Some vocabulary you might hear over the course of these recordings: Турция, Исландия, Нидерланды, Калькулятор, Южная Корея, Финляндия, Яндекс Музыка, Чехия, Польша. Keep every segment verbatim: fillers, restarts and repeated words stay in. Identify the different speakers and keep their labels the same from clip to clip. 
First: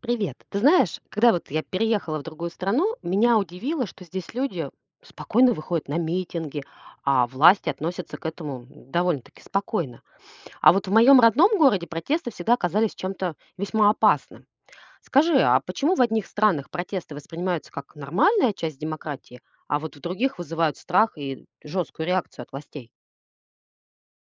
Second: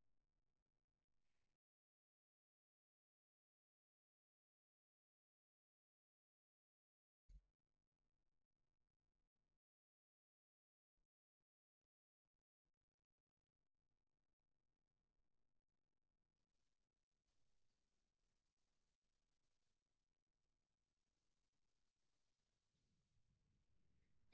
Speaker 1: Привет. Ты знаешь, когда вот я переехала в другую страну, меня удивило, что здесь люди спокойно выходят на митинги, а власти относятся к этому довольно-таки спокойно. А вот в моем родном городе протесты всегда оказались чем-то весьма опасным. Скажи, а почему в одних странах протесты воспринимаются как нормальная часть демократии, а вот в других вызывают страх и жесткую реакцию от властей?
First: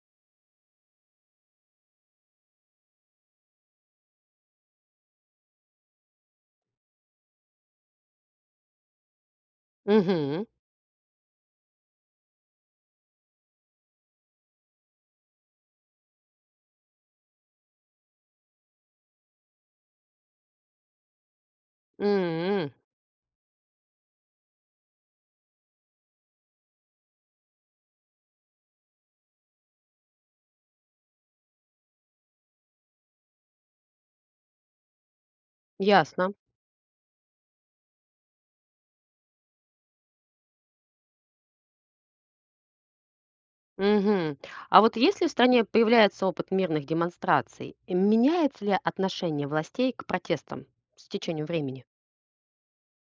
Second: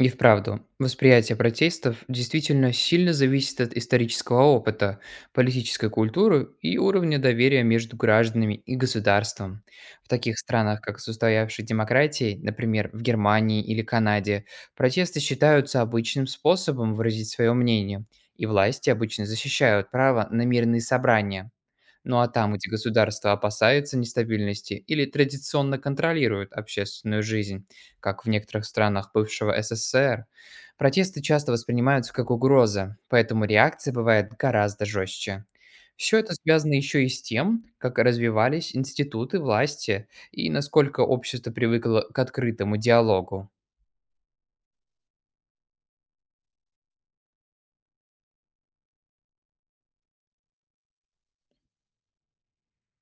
Speaker 2: И вправду, восприятие протестов действительно сильно зависит от исторического опыта, политической культуры и уровня доверия между гражданами и государством. В таких
Speaker 1: Угу.
Speaker 2: странах, как с устоявшей демократией, например, в Германии или Канаде, протесты считаются обычным способом выразить свое мнение, и власти обычно защищают право на мирные собрания. Ну а там, где государство опасается нестабильности или традиционно контролирует общественную жизнь, как в некоторых странах бывшего СССР, протесты часто воспринимаются как угроза, поэтому реакция бывает гораздо жестче. Все
Speaker 1: Ясно.
Speaker 2: это связано еще и с тем, как развивались институты власти и насколько общество привыкло к открытому диалогу.
Speaker 1: Мгм. А вот если в стране появляется опыт мирных демонстраций, меняется ли отношение властей к протестам с течением времени?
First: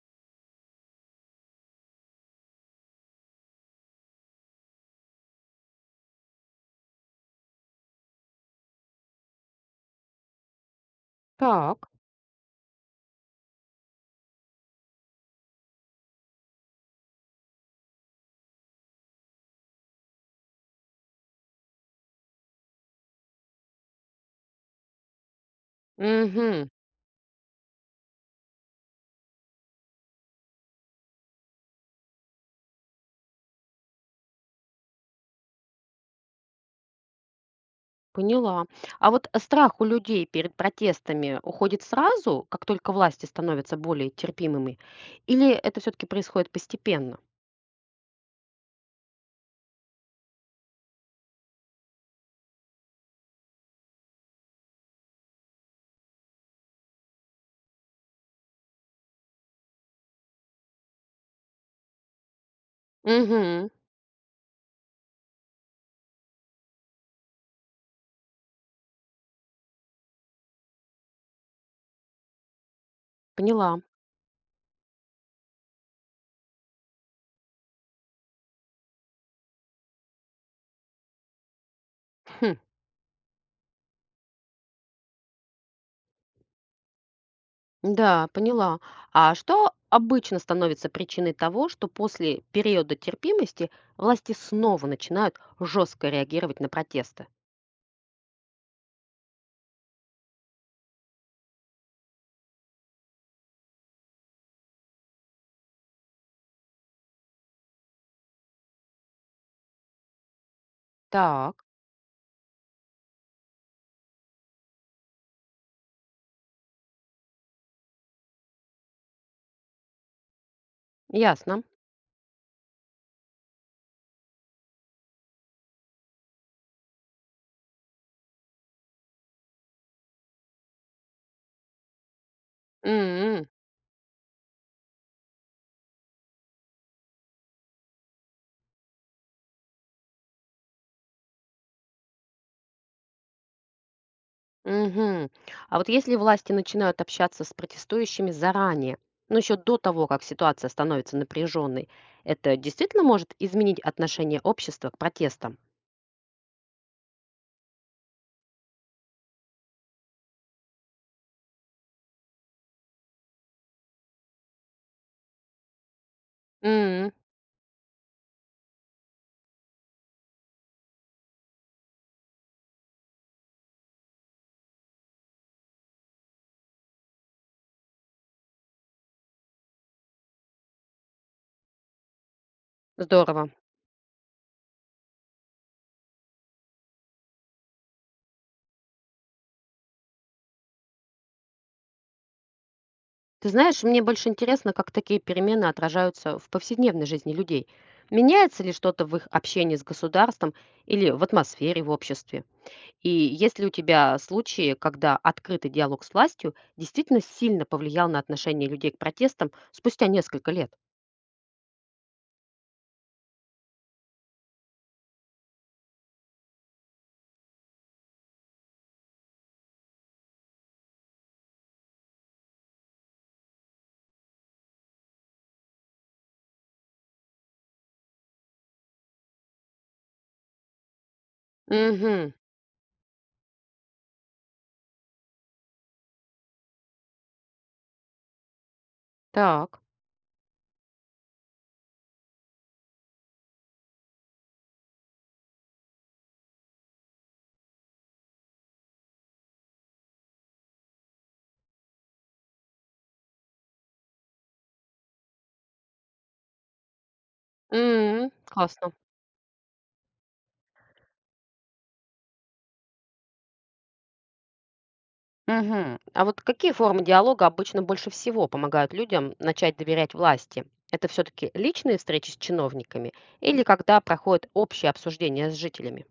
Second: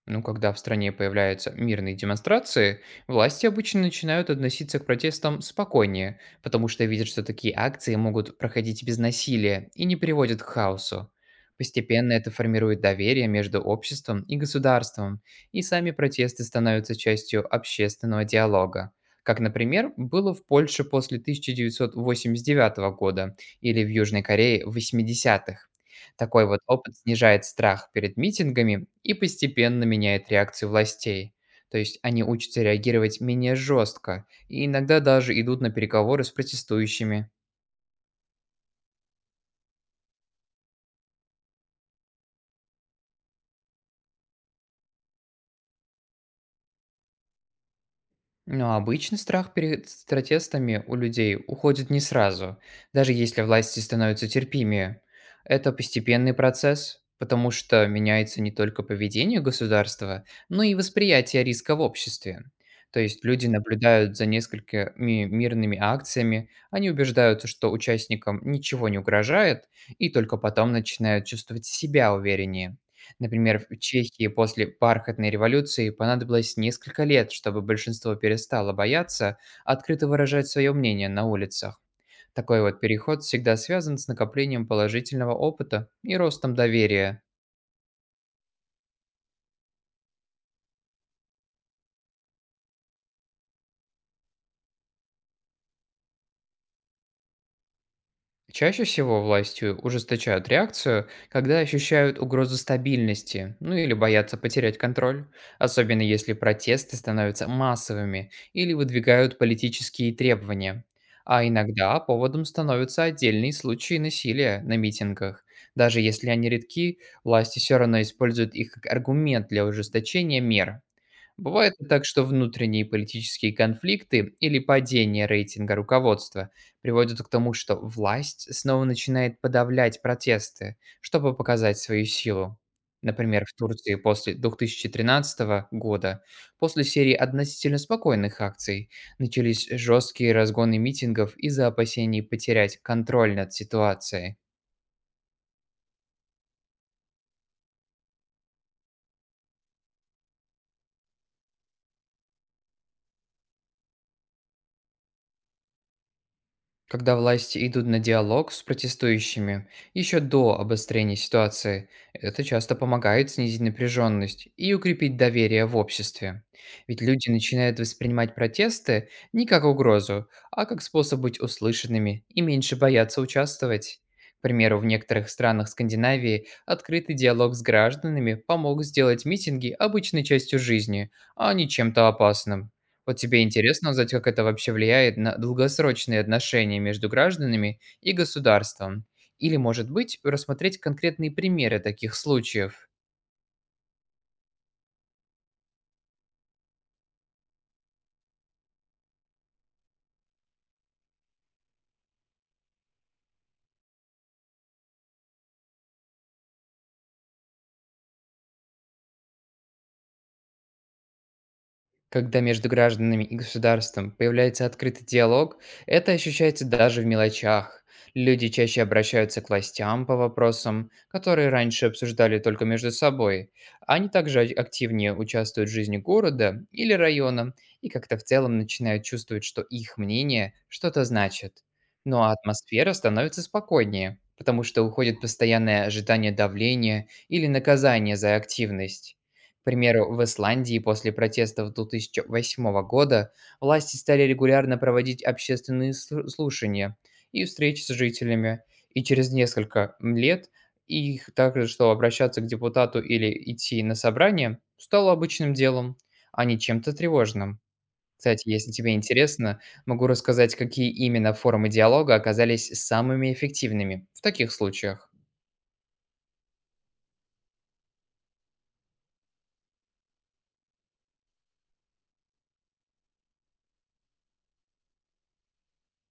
Speaker 2: Ну, когда в стране появляются мирные демонстрации, власти обычно начинают относиться к протестам спокойнее, потому что видят, что такие акции могут проходить без насилия и не приводят к хаосу.
Speaker 1: Так.
Speaker 2: Постепенно это формирует доверие между обществом и государством, и сами протесты становятся частью общественного диалога. Как, например, было в Польше после тысяча девятьсот восемьдесят девятого года или в Южной Корее в восьмидесятых. Такой вот
Speaker 1: Угу,
Speaker 2: опыт снижает страх перед митингами и постепенно меняет реакцию властей. То есть они учатся реагировать менее жестко и иногда даже идут на переговоры с протестующими.
Speaker 1: поняла. А вот страх у людей перед протестами уходит сразу, как только власти становятся более терпимыми, или это все-таки происходит постепенно?
Speaker 2: Но обычно страх перед с протестами у людей уходит не сразу, даже если власти становятся терпимее. Это постепенный процесс, потому что меняется не только поведение государства, но и восприятие риска в обществе. То есть люди
Speaker 1: Угу,
Speaker 2: наблюдают за несколькими мирными акциями, они убеждаются, что участникам ничего не угрожает, и только потом начинают чувствовать себя увереннее. Например, в
Speaker 1: поняла.
Speaker 2: Чехии после бархатной революции понадобилось несколько лет, чтобы большинство перестало бояться открыто выражать свое мнение на улицах.
Speaker 1: Хм.
Speaker 2: Такой вот переход всегда связан с накоплением положительного опыта и ростом доверия.
Speaker 1: Да, поняла. А что обычно становится причиной того, что после периода терпимости власти снова начинают жестко реагировать на протесты?
Speaker 2: Чаще всего властью ужесточают реакцию, когда ощущают угрозу стабильности, ну или боятся потерять контроль, особенно если протесты становятся массовыми или выдвигают политические требования. А
Speaker 1: Так,
Speaker 2: иногда поводом становятся отдельные случаи насилия на митингах. Даже если они редки, власти все равно используют их как аргумент для ужесточения мер.
Speaker 1: ясно.
Speaker 2: Бывает и так, что внутренние политические конфликты или падение рейтинга руководства приводят к тому, что власть снова начинает подавлять протесты, чтобы показать свою силу. Например,
Speaker 1: М,
Speaker 2: в Турции после две тысячи тринадцатого года, после серии относительно спокойных акций, начались жесткие разгоны митингов из-за опасений потерять контроль над ситуацией.
Speaker 1: мгм. А вот если власти начинают общаться с протестующими заранее, ну еще до того, как ситуация становится напряженной, это действительно может изменить отношение общества к протестам?
Speaker 2: Когда власти идут на диалог с протестующими еще до обострения ситуации, это часто помогает снизить напряженность и укрепить доверие в обществе. Ведь
Speaker 1: М,
Speaker 2: люди начинают воспринимать протесты не как угрозу, а как способ быть услышанными и меньше боятся участвовать. К примеру, в некоторых странах Скандинавии открытый диалог с гражданами помог сделать митинги обычной частью жизни, а не чем-то опасным. Вот тебе
Speaker 1: здорово.
Speaker 2: интересно узнать, как это вообще влияет на долгосрочные отношения между гражданами и государством? Или, может быть, рассмотреть конкретные примеры таких случаев?
Speaker 1: Ты знаешь, мне больше интересно, как такие перемены отражаются в повседневной жизни людей. Меняется ли что-то в их общении с государством или в атмосфере в обществе? И есть ли у тебя случаи, когда открытый диалог с властью действительно сильно повлиял на отношение людей к протестам спустя несколько лет?
Speaker 2: Когда между гражданами и государством появляется открытый диалог, это ощущается даже в мелочах. Люди чаще обращаются к властям по вопросам, которые раньше обсуждали только между собой. Они также ак- активнее участвуют в жизни города или района и как-то в целом начинают чувствовать, что их мнение что-то значит. Ну
Speaker 1: Угу,
Speaker 2: а атмосфера становится спокойнее, потому что уходит постоянное ожидание давления или наказания за активность. К
Speaker 1: так.
Speaker 2: примеру, в Исландии после протестов две тысячи восьмого года власти стали регулярно проводить общественные слу- слушания и встречи с жителями, и через несколько м, лет их также, что обращаться к депутату или идти на собрание, стало обычным делом, а не чем-то тревожным.
Speaker 1: М,
Speaker 2: Кстати, если
Speaker 1: классно.
Speaker 2: тебе интересно, могу рассказать, какие именно формы диалога оказались самыми эффективными в таких случаях.
Speaker 1: Мгм. А вот какие формы диалога обычно больше всего помогают людям начать доверять власти? Это все-таки личные встречи с чиновниками или когда проходит общее обсуждение с жителями?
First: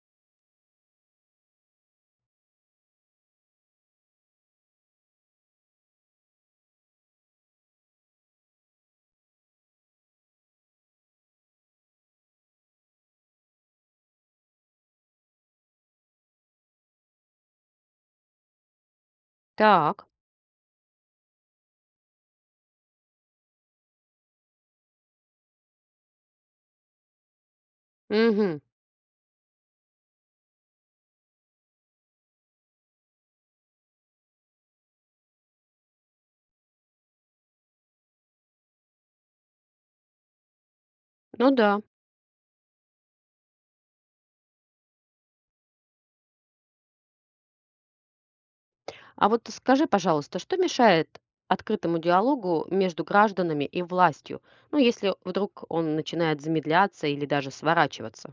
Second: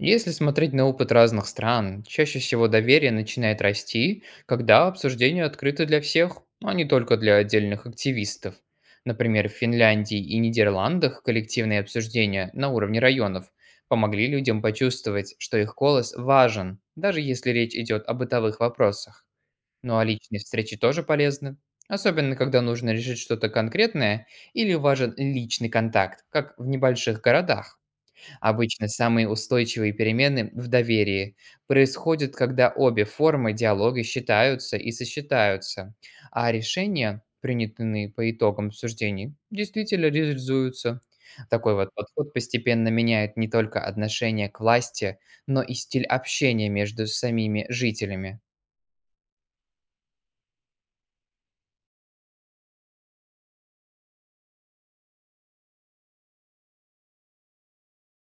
Speaker 2: Если смотреть на опыт разных стран, чаще всего доверие начинает расти, когда обсуждение открыто для всех, а не только для отдельных активистов. Например, в Финляндии и Нидерландах коллективные обсуждения на уровне районов помогли людям почувствовать, что их голос важен, даже если речь идет о бытовых вопросах. Ну а
Speaker 1: Так.
Speaker 2: личные встречи тоже полезны, особенно когда нужно решить что-то конкретное или важен личный контакт, как в небольших городах.
Speaker 1: Мгм.
Speaker 2: Обычно самые устойчивые перемены в доверии происходят, когда обе формы диалога считаются и сочетаются, а решения, принятые по итогам обсуждений, действительно реализуются.
Speaker 1: Ну
Speaker 2: Такой
Speaker 1: да.
Speaker 2: вот подход постепенно меняет не только отношение к власти, но и стиль общения между самими жителями.
Speaker 1: А вот скажи, пожалуйста, что мешает открытому диалогу между гражданами и властью? Ну, если вдруг он начинает замедляться или даже сворачиваться.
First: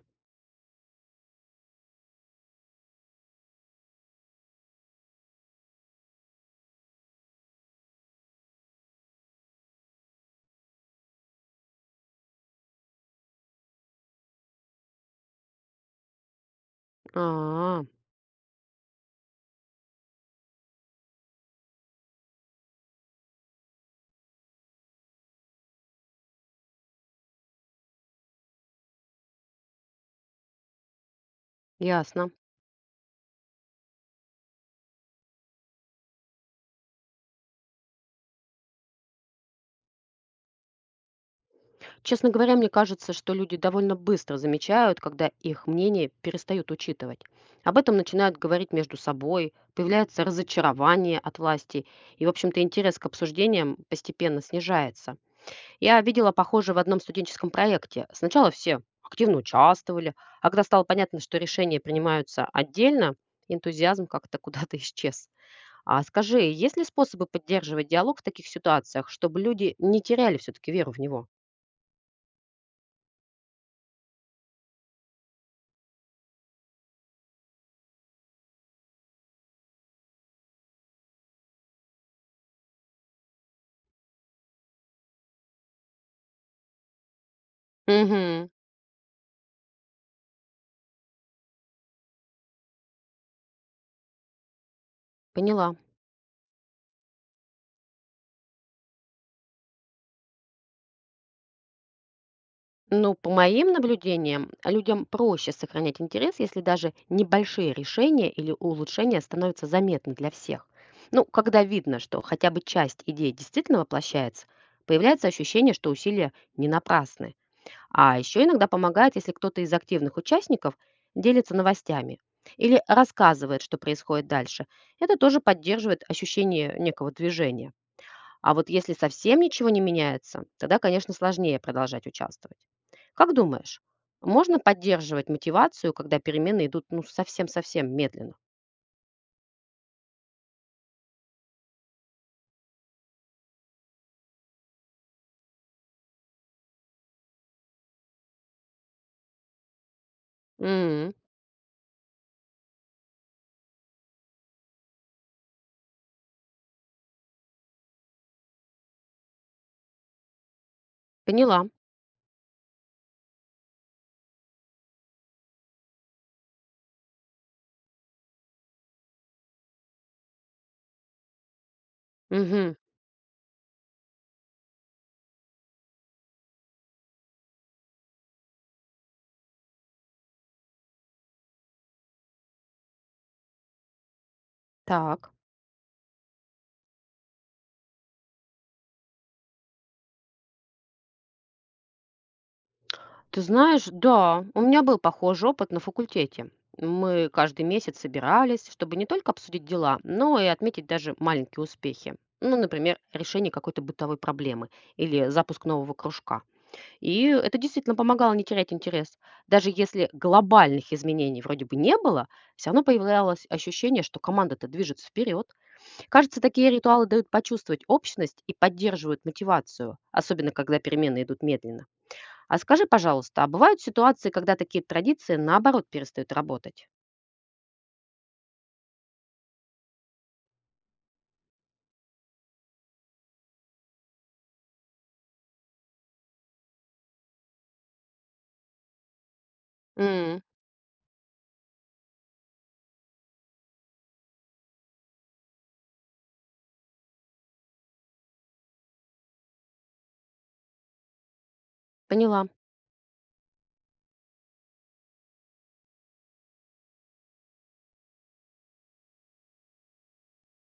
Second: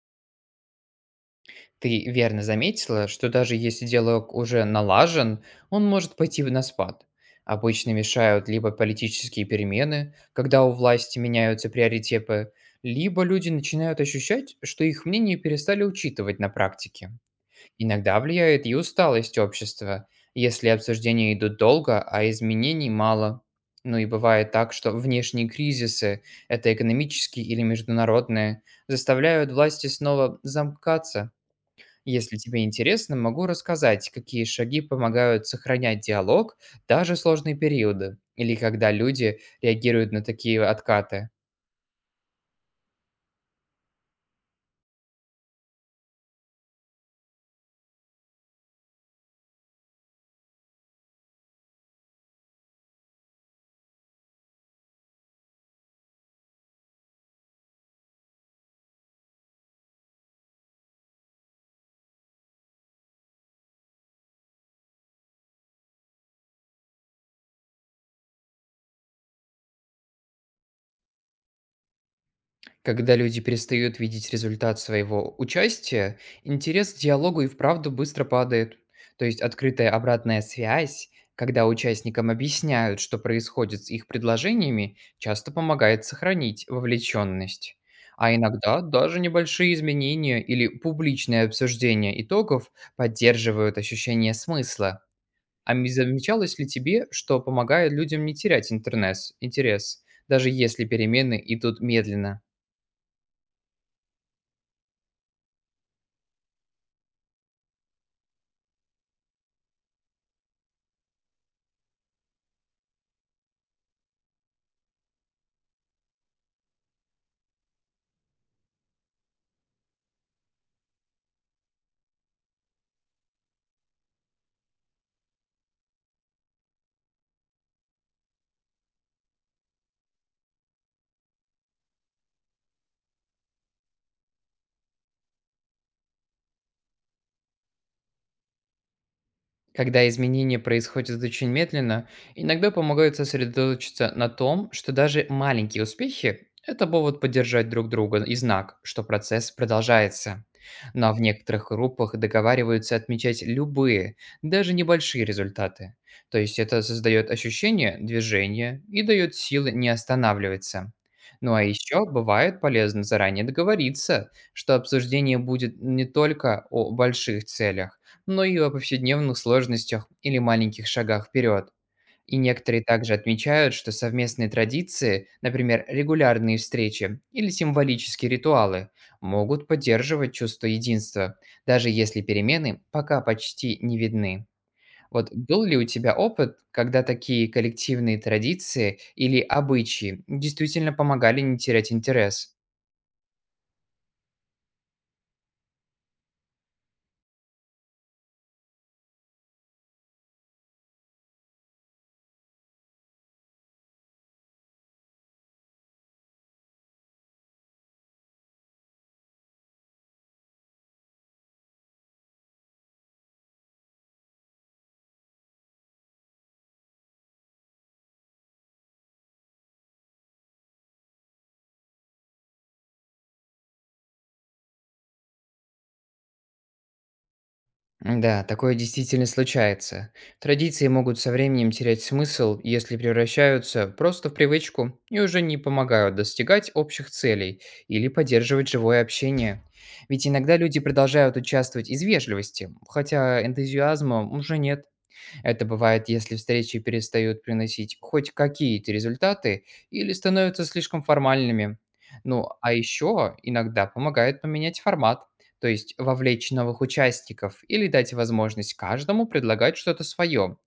Speaker 2: Ты верно заметила, что даже если диалог уже налажен, он может пойти в- на спад. Обычно мешают либо политические перемены, когда у власти меняются приоритеты, либо люди начинают ощущать, что их мнение перестали учитывать на практике.
Speaker 1: А,
Speaker 2: Иногда влияет и усталость общества, если обсуждения идут долго, а изменений мало. Ну и бывает так, что внешние кризисы, это экономические или международные, заставляют власти снова замкаться.
Speaker 1: ясно.
Speaker 2: Если тебе интересно, могу рассказать, какие шаги помогают сохранять диалог даже в сложные периоды или когда люди реагируют на такие откаты.
Speaker 1: Честно говоря, мне кажется, что люди довольно быстро замечают, когда их мнение перестают учитывать. Об этом начинают говорить между собой, появляется разочарование от власти, и, в общем-то, интерес к обсуждениям постепенно снижается. Я видела похожее в одном студенческом проекте. Сначала все активно участвовали, а когда стало понятно, что решения принимаются отдельно, энтузиазм как-то куда-то исчез. А скажи, есть ли способы поддерживать диалог в таких ситуациях, чтобы люди не теряли все-таки веру в него?
Speaker 2: Когда люди перестают видеть результат своего участия, интерес к диалогу и вправду быстро падает. То есть открытая обратная связь, когда участникам объясняют, что происходит с их предложениями, часто помогает сохранить вовлеченность. А
Speaker 1: Угу.
Speaker 2: иногда даже небольшие изменения или публичное обсуждение итогов поддерживают ощущение смысла. А
Speaker 1: Поняла.
Speaker 2: м- замечалось ли тебе, что помогает людям не терять интернес, интерес, даже если перемены идут медленно?
Speaker 1: Ну, по моим наблюдениям, людям проще сохранять интерес, если даже небольшие решения или улучшения становятся заметны для всех. Ну, когда видно, что хотя бы часть идей действительно воплощается, появляется ощущение, что усилия не напрасны. А еще иногда помогает, если кто-то из активных участников делится новостями или рассказывает, что происходит дальше. Это тоже поддерживает ощущение некого движения. А вот если совсем ничего не меняется, тогда, конечно, сложнее продолжать участвовать. Как думаешь, можно поддерживать мотивацию, когда перемены идут ну совсем-совсем медленно?
Speaker 2: Когда изменения происходят очень медленно, иногда помогают сосредоточиться на том, что даже маленькие успехи– это повод поддержать друг друга и знак, что процесс продолжается.
Speaker 1: М,
Speaker 2: Но в некоторых группах договариваются отмечать любые, даже небольшие результаты. То есть это создает ощущение движения и дает силы не останавливаться. Ну а
Speaker 1: поняла.
Speaker 2: еще бывает полезно заранее договориться, что обсуждение будет не только о больших целях, но и о повседневных сложностях или маленьких шагах вперед. И
Speaker 1: Мгм.
Speaker 2: некоторые также отмечают, что совместные традиции, например, регулярные встречи или символические ритуалы, могут поддерживать чувство единства, даже если перемены пока почти не видны.
Speaker 1: Так.
Speaker 2: Вот был ли у тебя опыт, когда такие коллективные традиции или обычаи действительно помогали не терять интерес?
Speaker 1: Ты знаешь, да, у меня был похожий опыт на факультете. Мы каждый месяц собирались, чтобы не только обсудить дела, но и отметить даже маленькие успехи. Ну, например, решение какой-то бытовой проблемы или запуск нового кружка. И это действительно помогало не терять интерес. Даже если глобальных изменений вроде бы не было, все равно появлялось ощущение, что команда-то движется вперед. Кажется, такие ритуалы дают почувствовать общность и поддерживают мотивацию, особенно когда перемены идут медленно. А скажи, пожалуйста, а бывают ситуации, когда такие традиции наоборот перестают работать?
Speaker 2: Да, такое действительно случается. Традиции могут со временем терять смысл, если превращаются просто в привычку и уже не помогают достигать общих целей или поддерживать живое общение. Ведь
Speaker 1: М,
Speaker 2: иногда люди продолжают участвовать из вежливости, хотя энтузиазма уже нет. Это бывает, если встречи перестают приносить хоть какие-то результаты или становятся слишком формальными.
Speaker 1: поняла.
Speaker 2: Ну, а еще иногда помогает поменять формат, то есть вовлечь новых участников или дать возможность каждому предлагать что-то свое.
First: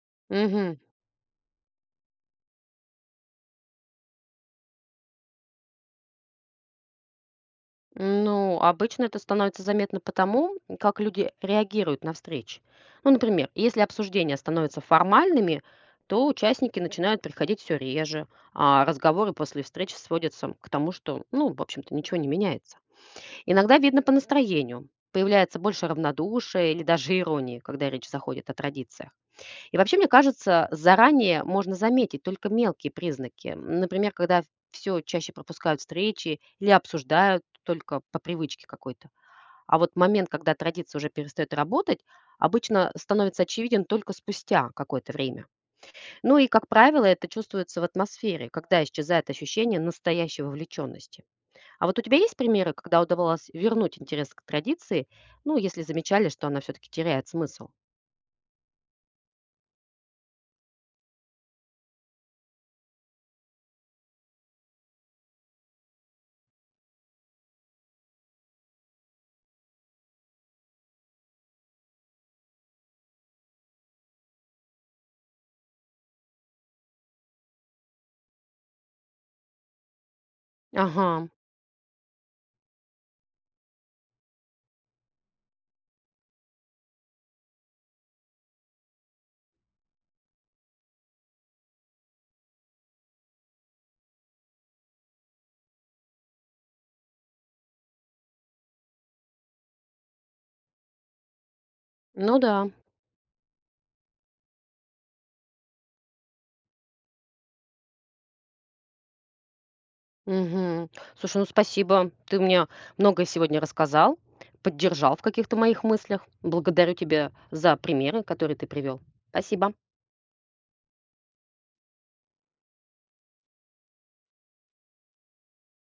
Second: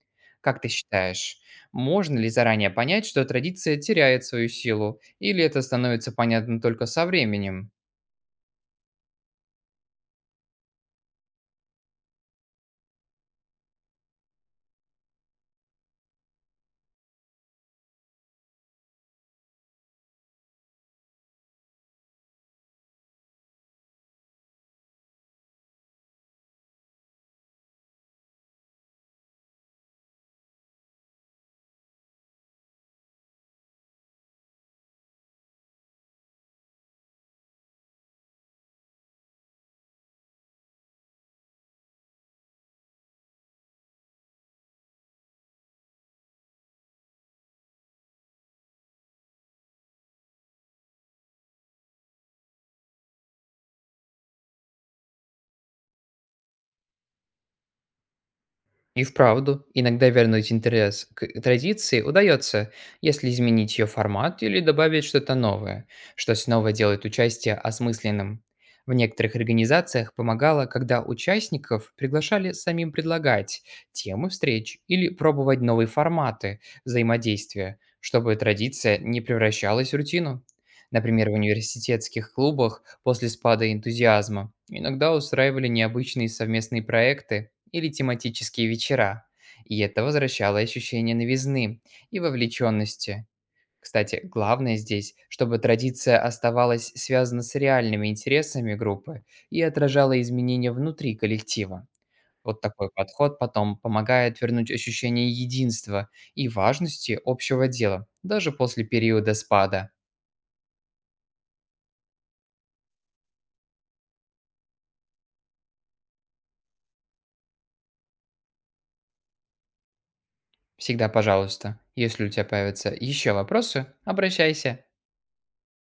Speaker 2: Как ты
Speaker 1: Мгм.
Speaker 2: считаешь, можно ли заранее понять, что традиция теряет свою силу, или это становится понятно только со временем?
Speaker 1: Ну, обычно это становится заметно потому, как люди реагируют на встречи. Ну, например, если обсуждения становятся формальными, то участники начинают приходить все реже, а разговоры после встречи сводятся к тому, что, ну, в общем-то, ничего не меняется. Иногда видно по настроению. Появляется больше равнодушия или даже иронии, когда речь заходит о традициях. И вообще, мне кажется, заранее можно заметить только мелкие признаки. Например, когда все чаще пропускают встречи или обсуждают только по привычке какой-то. А вот момент, когда традиция уже перестает работать, обычно становится очевиден только спустя какое-то время. Ну и, как правило, это чувствуется в атмосфере, когда исчезает ощущение настоящей вовлеченности. А вот у тебя есть примеры, когда удавалось вернуть интерес к традиции, ну, если замечали, что она все-таки теряет смысл?
Speaker 2: И вправду, иногда вернуть интерес к традиции удается, если изменить ее формат или добавить что-то новое, что снова делает участие осмысленным. В некоторых организациях помогало, когда участников приглашали самим предлагать темы встреч или пробовать новые форматы взаимодействия, чтобы традиция не превращалась в рутину.
Speaker 1: Ага,
Speaker 2: Например, в университетских клубах после спада энтузиазма иногда устраивали необычные совместные проекты, или тематические вечера, и это возвращало ощущение новизны и вовлеченности. Кстати, главное здесь, чтобы традиция оставалась связана с реальными интересами группы и отражала изменения внутри коллектива.
Speaker 1: ну да.
Speaker 2: Вот такой подход потом помогает вернуть ощущение единства и важности общего дела, даже после периода спада.
Speaker 1: Мгм. Слушай, ну спасибо. Ты мне многое сегодня рассказал, поддержал в каких-то моих мыслях. Благодарю тебя за примеры, которые ты привел. Спасибо.
Speaker 2: Всегда пожалуйста, если у тебя появятся еще вопросы, обращайся.